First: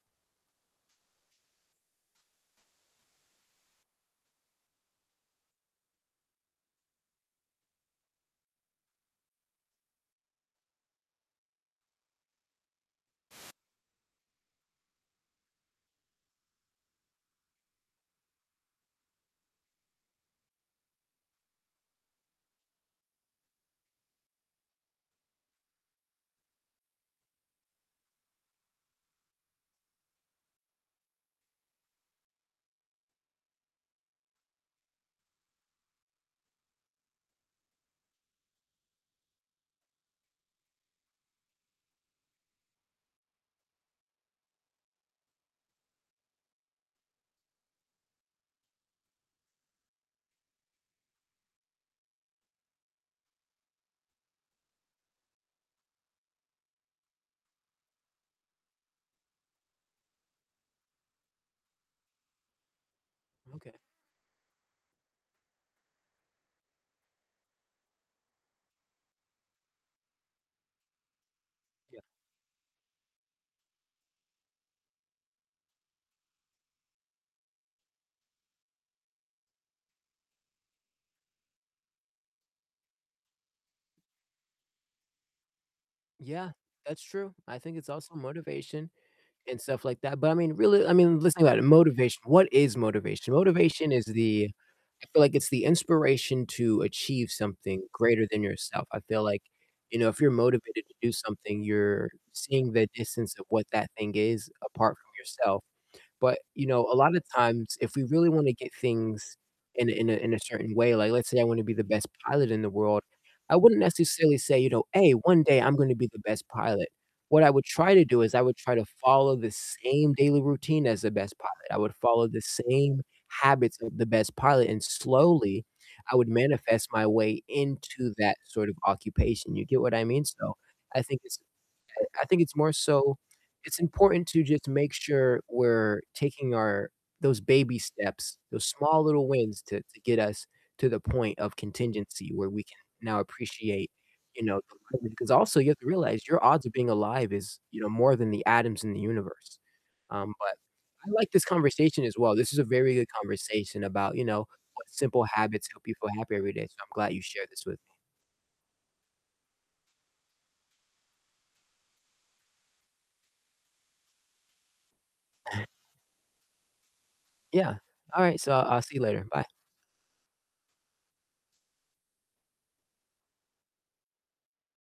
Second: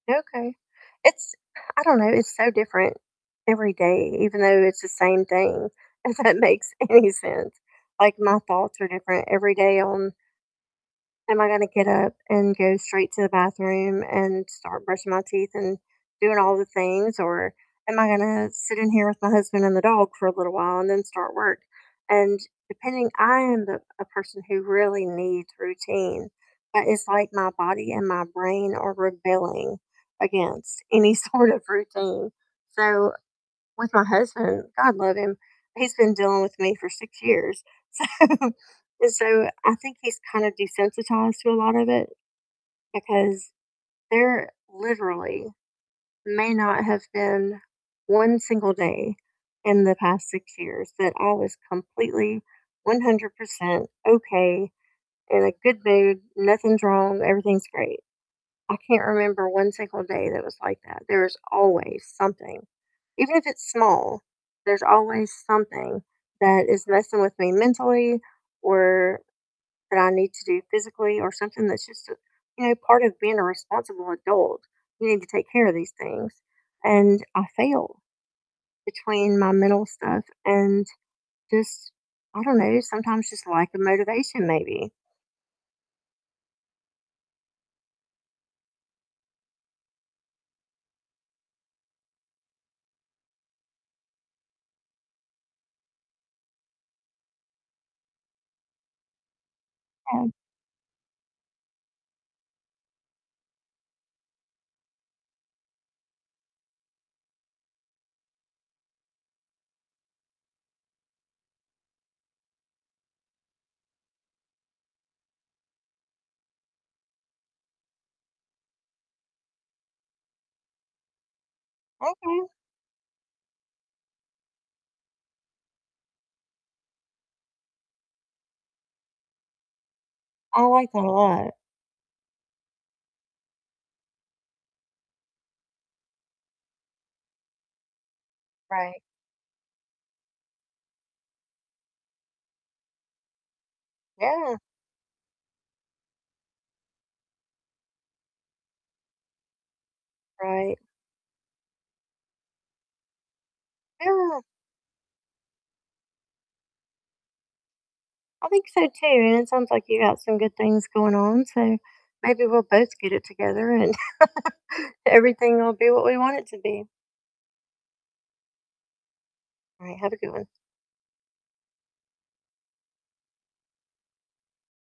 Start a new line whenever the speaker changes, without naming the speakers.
Okay, it's I don't know, it's so different every day, even though it's the same thing, if that makes any sense, like, my thoughts are different every day on "Am I gonna get up and go straight to the bathroom and start brushing my teeth and doing all the things, or am I gonna sit in here with my husband and the dog for a little while and then start work?" and depending I am the a person who really needs routine, but it's like my body and my brain are rebelling against any sort of routine so with my husband, I love him, he's been dealing with me for 6 years, so and so I think he's kind of desensitized to a lot of it, because there literally may not have been 1 single day in the past 6 years that I was completely 100% okay, in a good mood, nothing's wrong, everything's great. I can't remember 1 single day that was like that, there is always something, even if it's
Okay.
small, there's always something that is messing with me mentally or that I need to do physically or something that's
Yeah.
just, you know, part of being a responsible adult, you need to take care of these things, and I fail between my mental stuff and just I don't know, sometimes just lack of motivation maybe.
Yeah, that's true, I think it's also motivation and stuff like that, but I mean, really, I mean, let's think about it, motivation, what is motivation? Motivation is the I feel like it's the inspiration to achieve something greater than yourself, I feel like, you know, if you're
[unintelligible]
motivated to do something, you're seeing the distance of what that thing is apart from yourself, but, you know, a lot of times if we really wanna get things in a in a in a certain way, like let's say I wanna be the best pilot in the world, I wouldn't necessarily say, you know, "Hey, one day I'm gonna be the best pilot," what I would try to do is I would try to follow the same daily routine as the best pilot, I would follow the
Okay.
same habits of the best pilot, and slowly I would manifest my way into that sort of occupation, you get what I mean? So,
I like
I
that a
think it's
lot.
I think it's more so it's important to just make sure we're taking our those baby steps, those
Right.
small little wins to to get us to the point of contingency where we can now appreciate, you
Yeah.
know, the living, 'cause also you have to realize your odds of being alive is, you know, more than the atoms in the universe, um, but
Right.
I like this conversation as well, this is a very good conversation about, you know,
Yeah.
what simple habits help people happy every day, so I'm glad you shared this with me.
I think so too, and it sounds like you got some good things going on, so maybe we'll both get it together and, everything will be what we want it to be.
Yeah, all right, so I'll see you later, bye.
All right, have a good one.